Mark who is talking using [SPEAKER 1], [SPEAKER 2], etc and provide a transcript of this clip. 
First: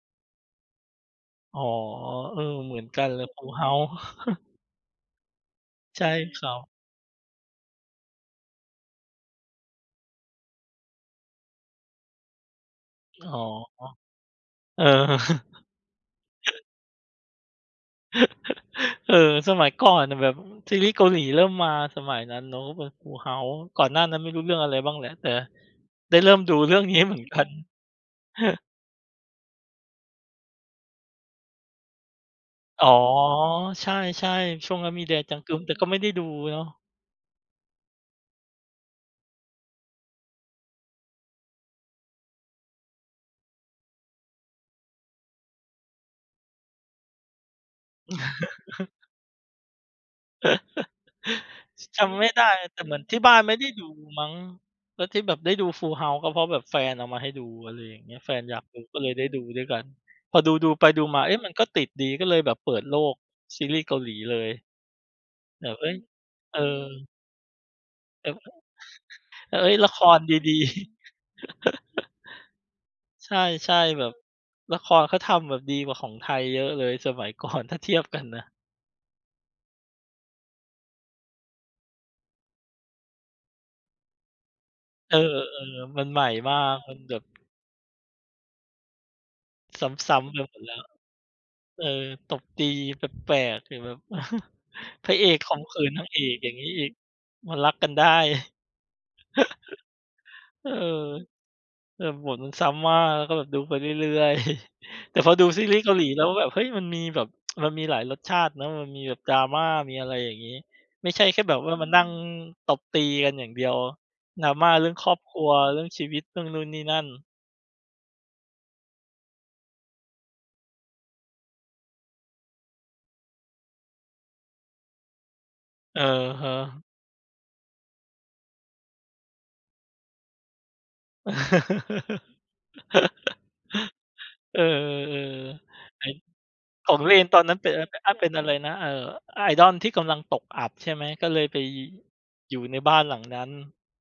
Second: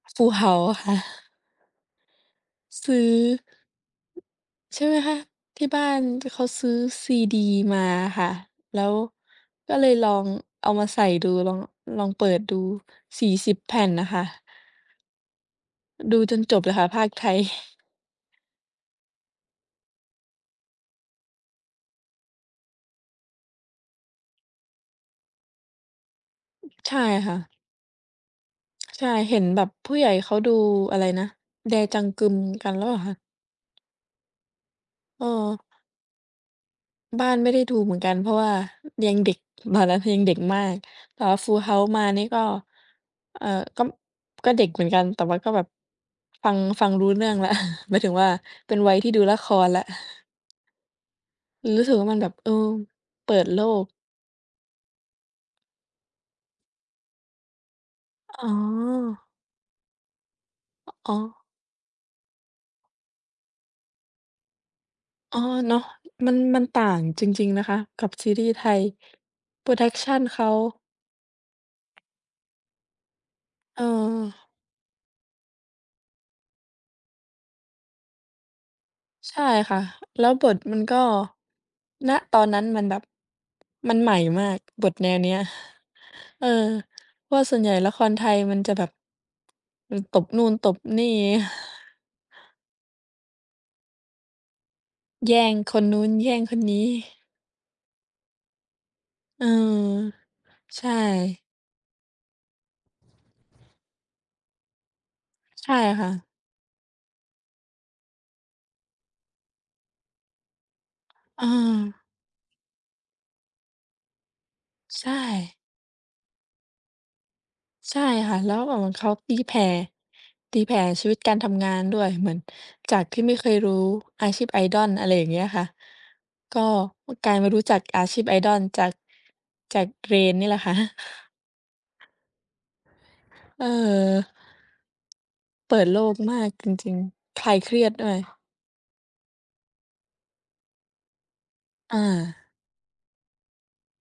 [SPEAKER 1] Full House ค่ะ
[SPEAKER 2] อ๋อ เออ เหมือน
[SPEAKER 1] ซ
[SPEAKER 2] ก
[SPEAKER 1] ื
[SPEAKER 2] ัน
[SPEAKER 1] ้อ
[SPEAKER 2] เลย Full House
[SPEAKER 1] ใช่ไหมคะ ที่บ้า
[SPEAKER 2] ใ
[SPEAKER 1] น
[SPEAKER 2] ช่
[SPEAKER 1] เ
[SPEAKER 2] ค
[SPEAKER 1] ขา
[SPEAKER 2] รับ
[SPEAKER 1] ซื้อซีดีมาค่ะ แล้วก็เลยลองเอามาใส่ดู ลอง ลองเปิดดู ส
[SPEAKER 2] อ๋
[SPEAKER 1] ี่
[SPEAKER 2] อ
[SPEAKER 1] สิบ แผ่นน่ะค่ะ
[SPEAKER 2] เออ
[SPEAKER 1] ดูจนจบเลยค่ะ พากย์ไทย
[SPEAKER 2] เออ สมัยก่อนน่ะแบบ อ ซีรีส์เกาหลีเริ่มมา สมัยนั้นเนาะก็เป็น Full House ก่อนหน้านั้นไม่รู้เรื่องอะไรบ้างแหละ แต่ได้เริ่มดูเรื่อง
[SPEAKER 1] ใช
[SPEAKER 2] นี้
[SPEAKER 1] ่
[SPEAKER 2] เหมือน
[SPEAKER 1] ค่
[SPEAKER 2] ก
[SPEAKER 1] ะ
[SPEAKER 2] ัน
[SPEAKER 1] ใช่ เห็นแบบผู้ใหญ่เขาดู อะไรนะ Dae Jang-geum กันแ
[SPEAKER 2] อ
[SPEAKER 1] ล้
[SPEAKER 2] ๋อ
[SPEAKER 1] วเหรอคะ?
[SPEAKER 2] ใช่ ๆ ช่วงนั้นมี Dae Jang-geum
[SPEAKER 1] เออ
[SPEAKER 2] Dae แต่ก็ไม่ได้ดูเนาะ
[SPEAKER 1] บ้านไม่ได้ดูเหมือนกัน เพราะว่า ยังเด็ก ตอนนั้นคือยังเด็กมาก แต่ว่า Full House มานี่ก็ เอ่อ ก็ ก็เด็กเหมือนกัน แต่มันก็แบบ ฟัง ฟังรู้เรื่องแล้ว หมายถึงว่าเป็นวัยที่ดูละครแล้ว ร
[SPEAKER 2] ช
[SPEAKER 1] ู้สึก
[SPEAKER 2] จ
[SPEAKER 1] ว่ามั
[SPEAKER 2] ำ
[SPEAKER 1] น
[SPEAKER 2] ไ
[SPEAKER 1] แ
[SPEAKER 2] ม
[SPEAKER 1] บ
[SPEAKER 2] ่
[SPEAKER 1] บ
[SPEAKER 2] ได
[SPEAKER 1] เอ
[SPEAKER 2] ้
[SPEAKER 1] อ
[SPEAKER 2] แต่เหมือนที่
[SPEAKER 1] เ
[SPEAKER 2] บ
[SPEAKER 1] ป
[SPEAKER 2] ้
[SPEAKER 1] ิ
[SPEAKER 2] าน
[SPEAKER 1] ด
[SPEAKER 2] ไม่
[SPEAKER 1] โล
[SPEAKER 2] ได้ด
[SPEAKER 1] ก
[SPEAKER 2] ูมั้ง แล้วที่แบบได้ดู Full House ก็เพราะแบบแฟนเอามาให้ดู อะไรอย่างเงี้ย แฟน
[SPEAKER 1] อ๋
[SPEAKER 2] อยากดูก็เลยได
[SPEAKER 1] อ
[SPEAKER 2] ้ดูด้วยกัน พอดู ดูไป
[SPEAKER 1] ฮ
[SPEAKER 2] ดู
[SPEAKER 1] อ๋
[SPEAKER 2] มา เอ๊ะ
[SPEAKER 1] อ
[SPEAKER 2] มันก็ติดดี ก็เลยแบบเปิดโลกซีรีส์เกาหลีเลย
[SPEAKER 1] อ๋อ
[SPEAKER 2] แบ
[SPEAKER 1] เนา
[SPEAKER 2] บ
[SPEAKER 1] ะ
[SPEAKER 2] เอ๊ย
[SPEAKER 1] มัน
[SPEAKER 2] เอ
[SPEAKER 1] มันต่าง
[SPEAKER 2] อ
[SPEAKER 1] จริง ๆ นะคะ กับ
[SPEAKER 2] แบ
[SPEAKER 1] ซี
[SPEAKER 2] บ
[SPEAKER 1] ร
[SPEAKER 2] ว
[SPEAKER 1] ี
[SPEAKER 2] ่
[SPEAKER 1] ส์
[SPEAKER 2] า
[SPEAKER 1] ไทย
[SPEAKER 2] เออ เอ๊ย ละคร
[SPEAKER 1] production เขา
[SPEAKER 2] ดี ๆ ใช่
[SPEAKER 1] เ
[SPEAKER 2] ๆ แบบ
[SPEAKER 1] ออ
[SPEAKER 2] ละครเขาทำแบบดีกว่าของไทยเยอะเลยสมัย ก่อน ถ้าเทียบกันนะ
[SPEAKER 1] ใช่ค่ะ แล้วบทมันก็ ณ ตอนนั้นมันแบบมันใหม่มากบทแน
[SPEAKER 2] เอ
[SPEAKER 1] ว
[SPEAKER 2] อ
[SPEAKER 1] นี้อะ
[SPEAKER 2] ๆ มันใหม่
[SPEAKER 1] เออ
[SPEAKER 2] มาก มันแบบ
[SPEAKER 1] เพราะว่าส่วนใหญ่ละครไทยมันจะแบบ
[SPEAKER 2] ซ
[SPEAKER 1] มันต
[SPEAKER 2] ้
[SPEAKER 1] บ
[SPEAKER 2] ำ ๆ ไป
[SPEAKER 1] นู่
[SPEAKER 2] ห
[SPEAKER 1] น
[SPEAKER 2] มด
[SPEAKER 1] ต
[SPEAKER 2] แล้
[SPEAKER 1] บ
[SPEAKER 2] ว
[SPEAKER 1] นี่
[SPEAKER 2] เออ ตบตี แปลก ๆ ถึงแบบ พระเอ
[SPEAKER 1] แย
[SPEAKER 2] ก
[SPEAKER 1] ่
[SPEAKER 2] ข
[SPEAKER 1] ง
[SPEAKER 2] ่มข
[SPEAKER 1] ค
[SPEAKER 2] ื
[SPEAKER 1] น
[SPEAKER 2] น
[SPEAKER 1] น
[SPEAKER 2] น
[SPEAKER 1] ู
[SPEAKER 2] า
[SPEAKER 1] ้
[SPEAKER 2] ง
[SPEAKER 1] น
[SPEAKER 2] เอ
[SPEAKER 1] แย
[SPEAKER 2] ก
[SPEAKER 1] ่ง
[SPEAKER 2] อย่
[SPEAKER 1] ค
[SPEAKER 2] าง
[SPEAKER 1] น
[SPEAKER 2] งี้
[SPEAKER 1] น
[SPEAKER 2] อ
[SPEAKER 1] ี
[SPEAKER 2] ี
[SPEAKER 1] ้
[SPEAKER 2] ก มันรักกันได้
[SPEAKER 1] เออ
[SPEAKER 2] เออ
[SPEAKER 1] ใช่
[SPEAKER 2] เออ แบบบทมันซ้ำมาก แล้วก็แบบดูไปเรื่อย ๆ แต่พอดู ซี
[SPEAKER 1] ใช
[SPEAKER 2] ร
[SPEAKER 1] ่
[SPEAKER 2] ีส์เกาห
[SPEAKER 1] ค
[SPEAKER 2] ลี
[SPEAKER 1] ่
[SPEAKER 2] แ
[SPEAKER 1] ะ
[SPEAKER 2] ล้วแบบ เฮ้ย มันมีแบบ มันมีหลายรสชาติเนาะ มันมีแบบ drama มีอะไรอย่างงี้ ไม่ใช่แค่แบบว่ามา
[SPEAKER 1] เออ
[SPEAKER 2] นั่งตบตีกันอย่างเดียว drama เรื่อง
[SPEAKER 1] ใช
[SPEAKER 2] ครอบครัว
[SPEAKER 1] ่
[SPEAKER 2] เรื่องชีวิต เรื่องนู่นนี่นั่น
[SPEAKER 1] ใช่ค่ะ แล้วก็แบบเหมือนเขาตีแผ่ ตีแผ่ชีวิตการทำงานด้วย เหมือนจากที่ไม่เคยรู้อาชีพ Idol อะไรอย่างเงี้ยค่ะ
[SPEAKER 2] อะฮะ
[SPEAKER 1] ก็ อุ๊ย กลายมารู้จักอาชีพ idol จาก จาก Rain นี่แหละค่ะ เออ
[SPEAKER 2] เออ
[SPEAKER 1] เปิดโ
[SPEAKER 2] ๆ
[SPEAKER 1] ล
[SPEAKER 2] เฮ่ย
[SPEAKER 1] กมากจ
[SPEAKER 2] ข
[SPEAKER 1] ริ
[SPEAKER 2] อ
[SPEAKER 1] ง
[SPEAKER 2] ง Rain ตอ
[SPEAKER 1] ๆ ค
[SPEAKER 2] น
[SPEAKER 1] ล
[SPEAKER 2] นั
[SPEAKER 1] า
[SPEAKER 2] ้น
[SPEAKER 1] ย
[SPEAKER 2] เป
[SPEAKER 1] เ
[SPEAKER 2] ็
[SPEAKER 1] ค
[SPEAKER 2] นอ
[SPEAKER 1] รี
[SPEAKER 2] ะ
[SPEAKER 1] ย
[SPEAKER 2] ไ
[SPEAKER 1] ด
[SPEAKER 2] ร
[SPEAKER 1] ด
[SPEAKER 2] อ
[SPEAKER 1] ้
[SPEAKER 2] า
[SPEAKER 1] ว
[SPEAKER 2] เป็น
[SPEAKER 1] ย
[SPEAKER 2] อะไรนะ เอ่อ อ idol ที่กำลังตกอับใช่ไหม? ก็เลยไป
[SPEAKER 1] อา
[SPEAKER 2] อยู่ในบ้าน หลังนั้น